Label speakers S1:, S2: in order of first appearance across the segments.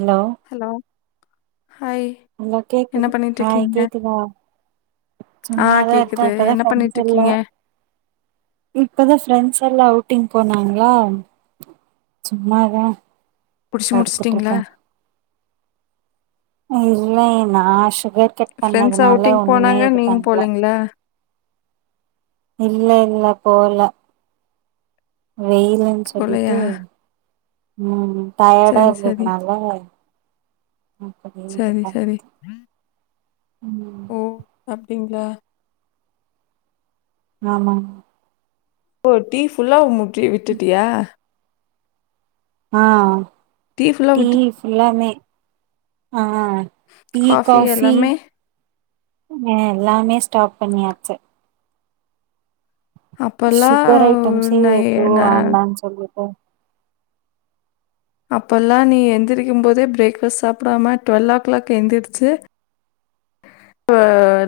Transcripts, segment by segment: S1: Hello
S2: hello hi
S1: [unintelligible]
S2: என்ன
S1: கேக்குது
S2: பண்ணிட்டு
S1: ஹாய்
S2: இருக்கீங்க
S1: கேக்குதா
S2: ஆ
S1: சும்மாதான்
S2: கேக்குது
S1: இருக்கன் இப்பதா
S2: என்ன பண்ணிட்டு
S1: ஃப்ரெண்ஸெல்ல
S2: இருக்கீங்க
S1: இப்பதா ஃப்ரெண்ட்ஸெல்லா அவ் ட்டிங் போனாங்ளா சும்மாதா
S2: புடிச்சி முடிஸ்ட்டீங்களா
S1: படுத்துட்ருக்கே இல்லை நா ஷ
S2: ஃரெண்ட்ஸ் அவுட்டிங் போனாங்க நீங்
S1: பண்ணல
S2: போலீங்ளா
S1: இல்ல இல்ல போல வெய்லின்னு
S2: போலையா
S1: சொல்லிட்டு உம் டயடா
S2: சரி சரி
S1: இருந்ததுனால ம் அப்படிய இது
S2: சரி சரி
S1: பண்ணிடன் உம்
S2: ளா
S1: ஆமாம்
S2: ஓ டீ ஃபுல்லா உம்மு டி விட்டுட்டியா
S1: ஆஹ்
S2: ஃபுல்லா
S1: டீ
S2: விட்டு
S1: ஃபுல்லாமே ஆஹ் ஆஹ் டீ காஃபி ஆஹ் எல்லாமே ஸ்டாப் பண்ணியாச்சு
S2: அப்பெல்லாம்
S1: ஷுகர் ஐட்டம்ஸே
S2: நை
S1: எது
S2: ந
S1: வேண்டான் சொல்லிட்டு
S2: அப்பெல்லா நீ எந்திரிக்கும் போதே பிரேக்ஃபாஸ்ட் சாப்படாம ட்வெல் ஓ க்ளாக் எந்திரிச்சு இப்போ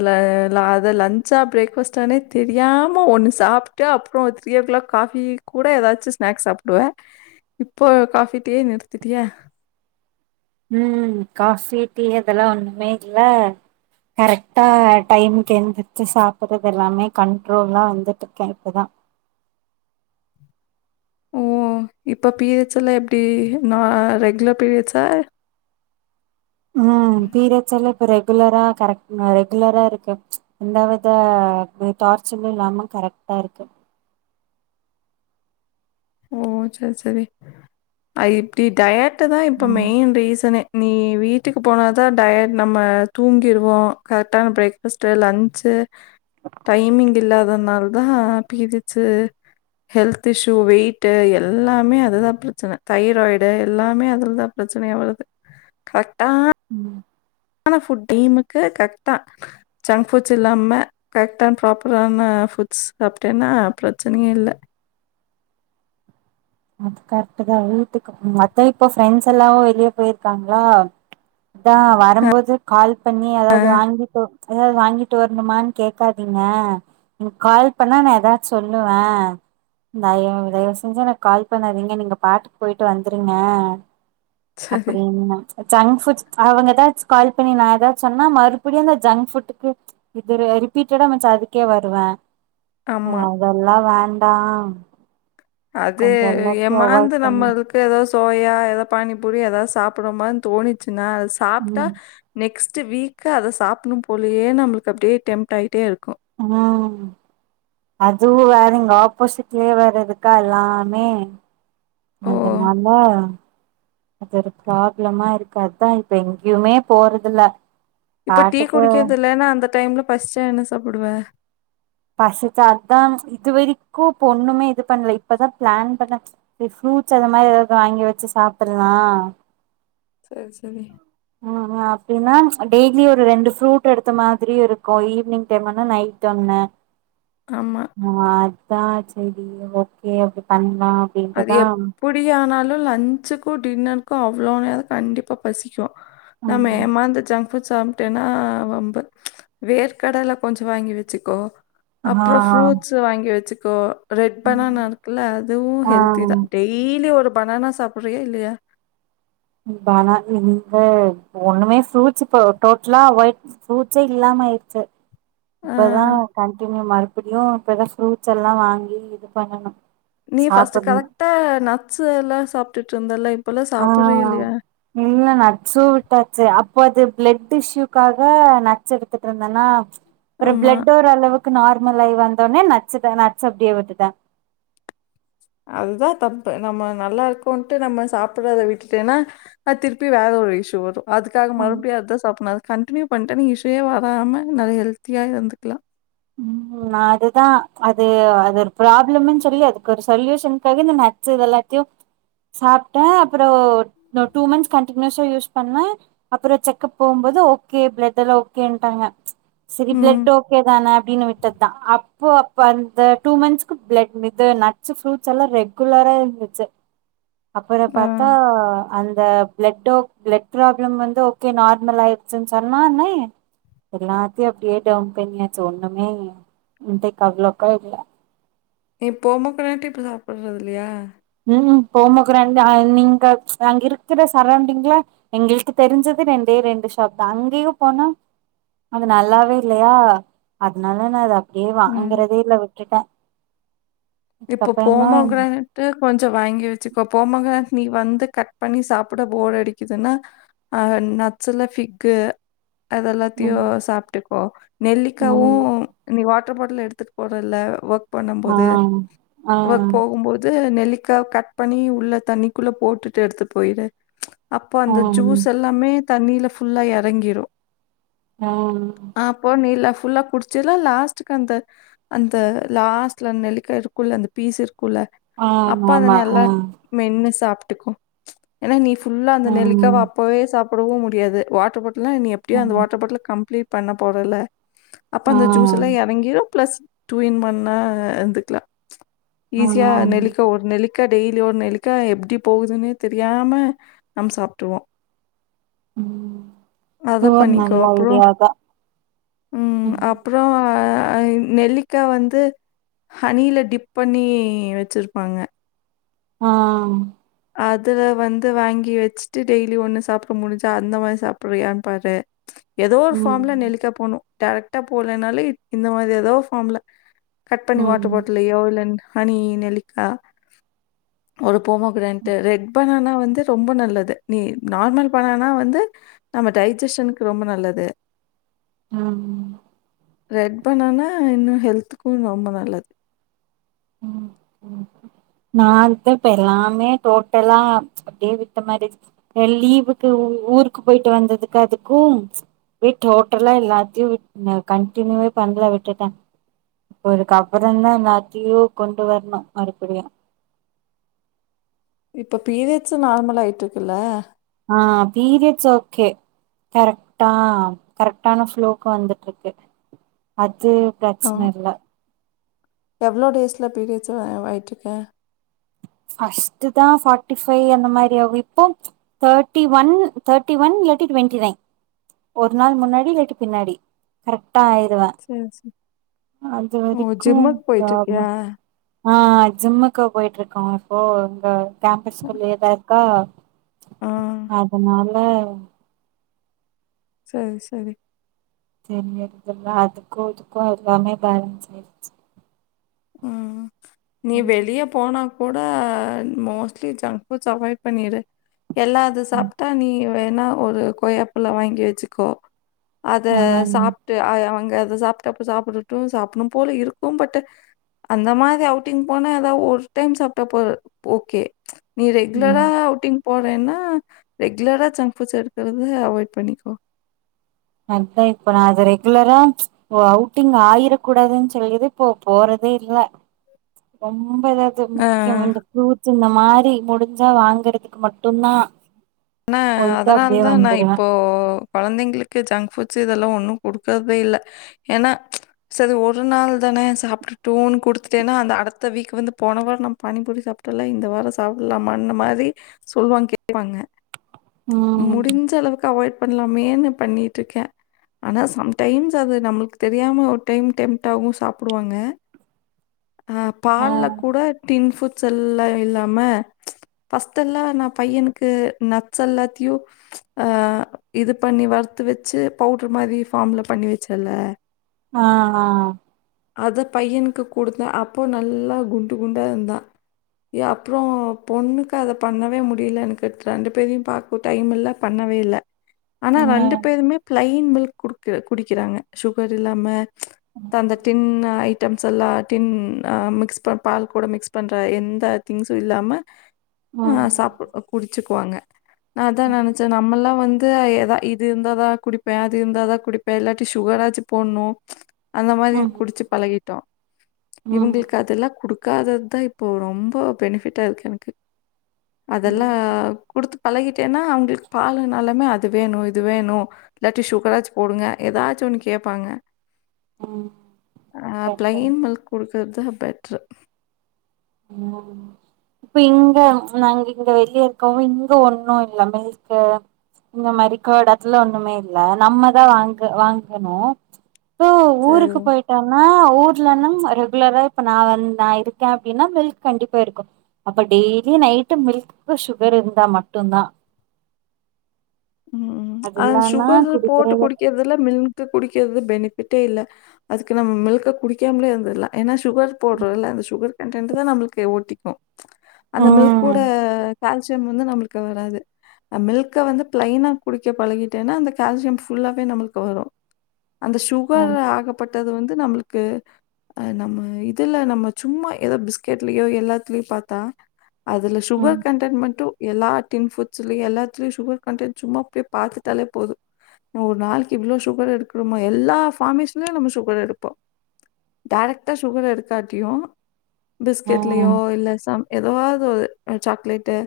S2: ல லா அத லன்ச்சா பிரேக் ஃபாஸ்ட்டானே தெரியாம ஒன்னு சாப்ட்டு அப்ற த்ரீ ஓ கிளாக் காஃபி கூட ஏதாச்சி ஸ்நாக்ஸ் சாப்டுவ இப்போ காஃபி டீயே நிறுத்திட்டியா
S1: உம் காஃபி டீ அதெல்லா ஒன்னு மெயின்ல்ல கரெக்டா டைமுக்கு எந்திரச்சி சாப்புட்றது எல்லாமே கண்ட்ரோல்லா வந்துட்டு இருக்கே இப்பதா
S2: ஓ இப்போ பீரியட்ஸ் செல்லா எப்டி நா ரெகுலர் பீரியட்ஸா
S1: உம் பீரியட்ஸ்ஸெல்லாப் ரெகுலரா கரெக்ட் ரெகுலரா இருக்கு ச் எந்தாவ்வித டார்ச்சென்னு இல்லாம கரெக்ட்டா இருக்கு
S2: ஓ சேர் சேரி அது இப்டி டயட் டு தா இப்போ
S1: ம்
S2: மெயின் ரீசனே நீ வீட்டுக்கு போன தா டயட் நம்ம தூங்கிற்வோ கரெட்டான பிரேக்ஃபஸ்ட்டு லன்ச்ச டைமிங் இல்லாதனாலதா பிரியட்சு ஹெல்த் இஸ்யூ வெயிட் டு எல்லாமே அதுதா பிரச்சன தைராய்டு எல்லாமே அதுலதா பிரச்சனையா வருது கரெக்
S1: உம்
S2: ஆனா புட் டீமுக்கு கரெக்ட்டா ஜங்க் ஃபுட்ஸ் இல்லாம கரெக்டா ப்ராப்பரான ஃபுட்ஸ் சாப்டேனா பிரச்சனே இல்ல
S1: அது கரெக்ட் தா வீட்டுக்கு அதா இப்ப ஃப்ரெண்ட்ஸ் எல்லாவு வெளியே போயிருக்காங்களா அதா வரும்போது கால் பண்ணி அதாவது வாங்கிட்டு எதாவது வாங்கிட்டு வரணுமானு கேட்காதீங்க என கால் பண்ணா நான் ஏதாச்சு சொல்லுவே தய தயவு செஞ்சு கால் பண்ணாதீங்க நீங்க பாட்டுக்கு போயிட்டு வந்துருங்க
S2: அது
S1: அப்படின்னு ஜங்க்ஃபுட் அவங்க ஏதாச்ச கால் பண்ணி நா ஏதாச்ச சொன்னா மறுபடியு அந்த ஜங்க் ஃபுட்டுக்கு இது ரிபீட்டடா அதுக்கே வருவ
S2: ஆமா.
S1: அதெல்லா வேண்டா ஆமா
S2: அது ஏமாந்து நம்மளுக்கு ஏதா சோயா ஏதா பானிபூரி ஏதாது சாப்பிடமானு தோணிச்சு நா சாப்ட்டா
S1: ம்
S2: நெக்ஸ்ட் வீக்கு அதை சாப்டணும் போலயே நம்மளுக்கு அப்டியே டெம்ப்ட் ஆயிட்டே இருக்
S1: ம் அதுவு வேற இங்க ஆப்போசிட்லயே வேற இருக்கா எல்லாமே
S2: ஓ!
S1: அதனாலா அது ஒரு ப்ராப்ளமா இருக்கு அதா இப்ப எங்கயுமே போறதில்ல
S2: இப்ப டீ
S1: பாட்டுக்கு
S2: குடிக்கிறதில்லேனா அந்த டைம்ல பசிச்சா என்ன சாப்பிடுவ
S1: பசிச்சா அதா இது வரைக்கு இப்ப ஒண்ணுமே இது பண்ல இப்பதா பிளான் பண்ண ஃப்ரூட்ஸ் அந்த மாரி ஏதாது வாங்கி வெச்சு சாப்படலா
S2: சர் சரி
S1: அ ஹ அப்டினா டெய்லியு ஒரு ரெண்டு ஃப்ரூட் எடுத்த மாதிரியு இருக்கு ஈவினிங் டைம் ஒன்னு நைட் ஒண்ணு
S2: ஆமா.
S1: ஆ அதா செரி ஓகே அப்டி பண்
S2: அது எப்பிடியானாலு லன்ச்சு க்கு டின்னருக்கு அவ்ளோ நேர கண்டிப்பா பசிக்கு நாம
S1: ம்
S2: ஏமாந்து ஜங்க் அப்ப சாப்பிட்டேன்னா வம்பு ம்ச் வேர்க கடல கொஞ்சோ வாங்கி வச்சுக்கோ
S1: ஆ
S2: அப்றோ ஃப்ரூட்ஸ்ஸு வாங்கி வச்சுக் கோ ரெட் பனானா இருக்குல்ல அதுவு
S1: ஆ
S2: ஹெல்தி தா டெய்லி ஒரு ப் பனானா சாப்பிடுறியா இல்லையா
S1: பனானா இங்க ஒண்ணுமே ஃப்ரூட்ஸ் இப்போ டோட்டலா அவாய்ட் ஃப்ரூட்ஸே இல்லாம ஆயிடுச்சு
S2: ஆ.
S1: இப்பதா கண்டினியூ மர்க் அப்டியு இப்ப ஏதா ஃப்ரூட்ஸ் எல்லா வாங்கி இது பண்ணணு
S2: நீ ஃர்ஸ்ட்ட்
S1: சாப்புட்ணு
S2: கரெக்டா நட்ஸ் எல்லா சாப் [unintelligible] லைப்
S1: ஆ இல்ல நட்ஸ்ஸு விட்டாச்சு அப் இப்போ அது பிளட் இஷ்யூக்காக நட்ஸ் எடுத்துட்டுருந்தனா ஒரு
S2: ஆமா.
S1: பிளட்டோர் அளவுக்கு நார் மலை வந்தோனே நட்ஸ்க்க நட்ஸ் அப்படியே விட்டுட்ட
S2: அதுதா தப்பு நம்ம நல்லா இருக்கோன்ட்டு நம்ம சாப்படறத விட்டுட்டேன்னா அது திருப்பி வேற ஒரு இஸ்யூ வரு அதுக்காக
S1: ம்
S2: மறுபடியு அதா சாப்பனா கண்டினியூ பண்ட்ட நீங்க இஷுவே வராம நெறைய ஹெல்த்தியா இருந்துக்கலா
S1: ம் அதுதா அது அது ஒரு ப்ராப்ளம்ன்னு சொல்லி அதுக்கு ஒரு சொல்யூஷனுக்காக இந்த நட்ஸ் இது எல்லாத்தையு சாப்ட்டே அப்பொறோ ந்த டூ மந்த்ஸ் கண்டியூஸா யூஸ் பண்ணே அப்பறொ செக்கப் போகும்போது ஓகே பிளட் எல்லா ஓகேன்டாங்க சரி
S2: ம்.
S1: பிளட் ஓகே தானா தெத்தா அப்போ அப்ப அந்த டூ மன்ஸ்க்கு ப்ளட்மிது நட்ஸ்ஸு ப்ரூட் எல்லா ரெகுலரா இருந்துச்சு அப்பறொ
S2: ஆ.
S1: பாத்தா அந்த பிளட்டோ பிளட் ப்ராப்ளம் வந்து ஓகே நார்மல் ஆயிடுச்சுன்னு சொன்னோனே எல்லாத்தையு அப்படியே டவுன் பண்ணியாச்சு ஒன் இன்னமே இத்தைக்கு அவ்ளோக்கா இல்ல
S2: நீ பொமக்குரன்னட்டே இப்ப சாப்பிடறது இல்லையா
S1: உம் போமக்குரனை அ நீங்க ப்ச் அங்க இருக்கிற சரவுண்டிங்ல எங்களுக்கு தெரிஞ்சது ரெண்டே ரெண்டு ஷாப்தா அங்கேயும் போனா அது நல்லாவே இல்லையா அதனால நா த கே
S2: ம்.
S1: வாாங்கறதே இல்ல அவ கிட்ட
S2: இப்போ போமோகிரனட்டு கொஞ்சொ வாங்கி வச்சுக்கோ பொமக் நீ வந்து கட் பண்ணி சாப்பிட போர் அடிக்குதுன்னா அ நட்ஸுல ஃபிக்கு அதெல்லாத்தையு
S1: ம்
S2: சாப்ட்டுக்கோ நெல்லிக்காவு
S1: ம்
S2: நீ வா வாட்டர் பாட்டில் எடுத்துட்டு போற இல்ல ஒர்க் பண்ணும்
S1: ஆ
S2: போது
S1: ஆ
S2: வொர்க் போகும்போது நெல்லி க்கா கட் பண்ணி உள்ள தண்ணிக்குள்ள போட்டுட்டு எடுத்து போயிடு அப்போ
S1: ஆ
S2: அந்த ஜூஸ் எல்லாமே தண்ணில ஃபுல்லா எறங்கிரு
S1: ஆ
S2: ஆ அப்போ நீ லெப் ஃபுல்லா குடிச்சில லாஸ்ட்க்கு அந்த அந்த லாஸ்ட்ல நெ அதுக்குள்ள அந்த பீஸ் இருக் குள்ள
S1: ஆ
S2: அப்பா
S1: ஆமா
S2: தான
S1: ஆ
S2: எல்லா மென்னு சாப் கு ஏனா நீ ஃபுல்லா அந்த நெல்லிக்காவ
S1: ம்
S2: அப்பவே சாப் புடவு முடியாது வாட்டர் பாட் டல்ல நீ எப்டியோ
S1: ஆ
S2: அந்த வாட்டர் பாட்டல கம்ப்ளிட் பண்ண போறல அப்ப
S1: ஆ
S2: அந்த ஜூஸ் எல்லா எறங்கிரு ப்ளஸ் டூ இன் ஒன்னா ஆ அது தில
S1: ஆ
S2: ஈஸியா நெலிக்கா ஒரு நெல்லி க்க டெய்லி ஒர் நெல்லிக்கா எப்டி போவுதுனே தெரியாம நம் சாப்ட்ருவோ
S1: ம்
S2: அத
S1: சோர்
S2: பண்ணிக்கோ
S1: நல்ல
S2: அப்புறோ
S1: ஐடியாதா
S2: உம்
S1: ம்
S2: அப்புறோ அ அஹ் ந் நெல்லிக்கா வந்து ஹனில டிப் பண்ணீ வச்சிருப்பாங்க
S1: ஆ
S2: அதுல வந்து வாங்கி வெச்சுட்டு டெய்லி ஒண்ணு சாப்டு முடிஞ்சா அந்த மாரி சாப்புட்றியான்னு பாரு ஏதோ ஒரு
S1: ம்
S2: ஃபார்ம்ல நெல்லிக்கா போணு டேரக்ட்டா போலேனாலே ப் இந்த மாரி எதோ ஃபார்ம்ல கட் பண்ணி வாட்டர்
S1: ம்
S2: பாட்டல்லயோ இல்ல ஹனி நெல்லிக்கா ஒரு போமாகிரான் த ரெட் பனானா வந்து ரொம்ப நல்லது நீ நார்மல் பனானா வந்து நம்ம டைஜஷன்க்கு ரொம்ப நல்லது
S1: உம்
S2: ரெட் பனானா இன்னு ஹெல்த்துக்கோ ரொம்ப நல்லது
S1: நா இப்ப பாரு எல்லாமே டோட்டலா அப்டியே விட்ட மாரி லீவுக்கு ஊருக்கு போயிட்டு வந்ததுக்கு அதுக்கும் அப்டியே டோட்டலா எல்லாத்தையு விட் நா கண்டினியூவே பண்ல விட்டுட்டே இப்ப அதுக்கு அப்புறம்தா எல்லாத்தியு கொண்டு வர்னோ மறுபடியு
S2: இப்ப பீரியட்ஸ் நார்மலா ஆயிட்டுருக்கில்ல
S1: ஆ பீரியட்ஸ் ஓகே கரெக்டா கரெக்டான ஃப்ளோக்கு வந்துட்டிருக்கு அ இது பிரச்சன இல்ல
S2: எவ்லோ டேஸ்ல பீரியட்ஸ் ஆயிட்டு இருக்க
S1: ஃபஷ்டுதா ஃபாட்டிஃபைவ் அந்த மாரி ஆகு இப்போ தட்டி ஒன் தட்டி ஒன் இல்லாடி டுவெண்ட்டி நைன் ஒரு நாள் முன்னாடி இல்லாட்டி பின்னாடி கர கரெக்ட்டா ஆயிருவை
S2: சரி, சரி.
S1: அது
S2: ஓ!
S1: வெரிக்கோ
S2: ஜிம்முக்கு போயிட்டுருக்கியா?
S1: ப்ராப்லம் ஆஹ் ஜும்முக்கு போயிட்டிருக் காசோ இங்க கேம்பஸ்குல்லயே தா இருக்கா
S2: ஆ.
S1: அதனாலே உம்
S2: செரி செரி
S1: தெரியற்தில்ல அதுக்கு இதுக்கு எல்லாமே பேலன்ஸ் ஆயிருச்சு
S2: உம் நீ
S1: ம்
S2: வெளிய போனா கூட மோஸ்ட்லி ஜங்க்புட்ஸ் அவாய்ட் பண்ணிடு எல்லா அது சாப்டா நீ ஒ வேணா ஒரு கொய்யாப்பலோ வாங்கி வெச்சுக்கோ அத
S1: ஆ
S2: சாப்டு அ அங்க் அ அது சாப்டு அப்ப சாப்டட்டு சாப்டணு போல இருக்கு பட் அந்த மாரி அவுட்டிங் போனா ஏதா ஒரு டைம் சாப்ட்டா போது ஓக்கே நீ
S1: ம்
S2: ரெகுலரா அவுட்டிங் போ வேனா ரெகுலரா ஜங்க் ஃப்ட்ஸ் எடுக்குறது அவாய்ட் பண்ணிக்கோ
S1: மாரிதா இப்பொ நா அத ரெகுலரா அவுட்டிங் ஆயிரக் கூடாதுனு சொல்லுது இப்போ போறதே இல்ல ரொம் ரொம்ப ஏதாவ்து
S2: அ
S1: முக்கியொ அந்த ஃப்ரூட்ஸ் இந்த மா ரி முடிஞ்சா வாங்குறதுக்கு மட்டுதா
S2: ஆனா அதனால தா நா இப்போ கொழந்தைங்களுக் கு ஜங்க் ஃபுட்ஸ்ஸு இதெல்லா ஒன்னு குடுக்கற்தே இல்ல ஏன்னா செரி ஒரு நாள் தானே சாப்டடுனு குடுத்துட்டேனா அந்த அடுத்த வீக் வந்து போன வாரோ நம்ம பாணி பூரி சாப்டோல இந்த வாரோ சாப்டலாமான் மாரி சொல்வாங்க கேப்பாங்க
S1: ம்
S2: முடிஞ்ச அளவுக்கு அவாய் பண்ணலாமேன்னு பண்ணிட்டு இருக்கேன் ஆனா சம்டைம்ஸ் அது நம்ளுக்கு தெரியாம ஒரு டைம் டெம்டாகும் சாப்டுவாங்க அ
S1: ஆ
S2: பால்ல கூட டின் ஃபுட் தொல்லைஇல்லாம ஃபஸ்டெல்லா நா பையனுக்கு நட்ஸ் எல்லாத்தையு ச் ஆஹ் இது பண்ணி வறுத்து வச்சு பவுடரு மாதிரி ஃபாம்ல பண்ணி வச்சல
S1: ஆஹ் ஆஹ்
S2: அது பையனுக்கு கொடுத்தேன் அப்போ நல்லா குண்டு குண்டா இருந்தான் அப்றோ பொண்ணுக்கு அத பண்ணவே முடியல ரெண்டு பேரையும் பாக்க டைம் இல்ல பண்ணவே இல்ல ஆனா ரெண்டு
S1: ம்
S2: பேருமே ப்ளைன் மில்க் குடுக்க குடிக்கறாங்க சுகர் இல்லாம தந்த டின்னாய் டம்ஸல்லா டின் அ மிக்ஸ் பண் பால் கூட மிக்ஸ் பண்ற எந்த திங்ஸு இல்லாம ஆ
S1: ம்
S2: சாப்பு அ குடி ச்சுக்குவாங்க நா அதா நனச்சே நம்மல்லா வந் து ஏதா இது இருந்தாதா குடிப்பே அது இருந்தாதா குடிப்பே இல்லாட்டி சுகராச்சு போட்ணோ அந்த மாரி
S1: ம்
S2: குடிச்சு பழகிட்டோ
S1: ம்
S2: இவங்குளுக்கு அதுல்லா குடுக் காதத் தா இப்போ ரொம்போ பெனிஃபிட்டா இருக்கு எனக்கு அதெல்லா
S1: ம்
S2: குடுத்து பழகிட்டேனா அவங்களுக் பாலுன்னாலாமே அது வேணு இது வேணு இல்லாட்டி சுகராச்சு போடுங்க ஏதாச்சு ஒன்னு கேப்பாங்க
S1: ம்
S2: ஆ
S1: சரி சரி
S2: பிளைன் மில்க் குடுக் இத்தா பெட்ரு
S1: ம் இப்ப இங்க நாங்க இங்க வெளிய இருக்கவங்க இங்க ஒண்ணு இல்ல மில்க்கு இந்த மாரி கர்ட் அத்துல ஒண்ணுமே இல்ல நம்ம தா வாங்க வாங்கணு ப்போ
S2: சரி.
S1: ஊருக்கு போயிட்டோனா ஊர்லன்னா ரெகுலரா இப்ப நா வந் நா இருக்கே அப் ன்னா மில்க் கண்டிப்பா இருக்கு அப்ப டெய்லி நைட்டு மில்க்கு சுகர் இருந்தா மட்டு தா
S2: ம் ம் ம்ச்
S1: அது
S2: அந்
S1: இல்லன்னா
S2: சுகரு போட்டு
S1: குடிக்கிறது
S2: குடிக்கிறதுல மில்கு குடிக்கிறது பெனிப் விட்டே இல்ல அதுக்கு நம் மில்க குடிக்காமலே இந்துர்லா ஏன்னா சு சுகர் போட்றல்ல அந்த சுகர் கன்டென்டு தா நம்மளுக்கு ஓட்டிக்கு அந்த மில்க்
S1: ம்
S2: கூட கால்சியம் வந்து நம்மளுக்கு வராது அ மில்க்க வந்து பிளைனா குடிக்க பழகிட்டேன்னா அந்த கால்சியம் ஃபுல்லாவே நம்மளுக்கு வரு அந்த சுகர்
S1: ம்
S2: ஆகப்பட்டது வந் இது நம்மளுக்கு அ நம்ம இதுல நம்ம சும்மா ஏதோ பிஸ்கெட்லயோ எல்லாத்துலயு பாத்தா அதுல சுகர்
S1: ம்
S2: கண்டென் மட்டு எல்லா டின் ஃபுட்ஸ்ல்லியு எல்லாத்திலியு சுகர் கன்டென்ட் சும்மா அப்டியே பாத்துட்டாலே போது ஒரு நாளைக்கு இவ்ளோ சுகர் எடுக்கணுமோ எல்லா ஃபார்மேஷலயு நம்ம சுகர் எடுப்போ டைரக்ட்டா சுகர் எடுக்காட்டியு
S1: ம்
S2: பிஸ்கெட்லையோ இல்ல சம் எதவாது ஒரு அ சாக்லேட்டு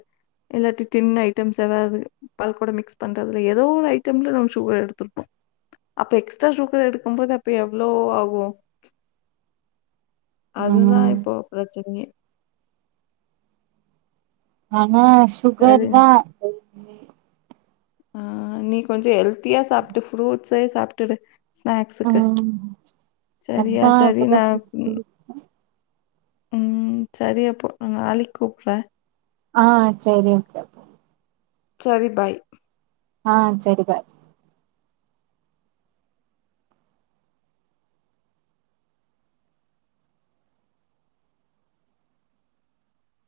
S2: இல்லாட்டி டின் ஐட்டம்ஸ் எதாவது பால் கூட மிக்ஸ் பண்றதுல ஏதோ ஒரு ஐட்டம்ல நம்ம சுகர் எடுத்திருப்போ அப்ப எக்ஸ்ட்ரா சுகர் எடுக்கும் போது அப்ப எவ்ளோ ஆகு ம்ச் அதுதா
S1: ம்
S2: இப்போ பிரச்சனயே
S1: அன் ந
S2: சரி
S1: சுகரு தா
S2: ஆ நீ கொஞ்சோ ஹெல்த் தியா சாப்டு ஃப்ரூ செ சாப்ட்டுடு ஸ்நாக்ஸுக்கு
S1: உஹ்ம்
S2: சரியா
S1: அத்தான்
S2: சரி
S1: இப்பதா சிப் குடிச்சே
S2: உம் சரி அப்போ நாளைக் கூப்பே
S1: ஆஹ் சரி ஓகே அப்ப
S2: சரி பாய்
S1: ஆஹ் சேரி பாய்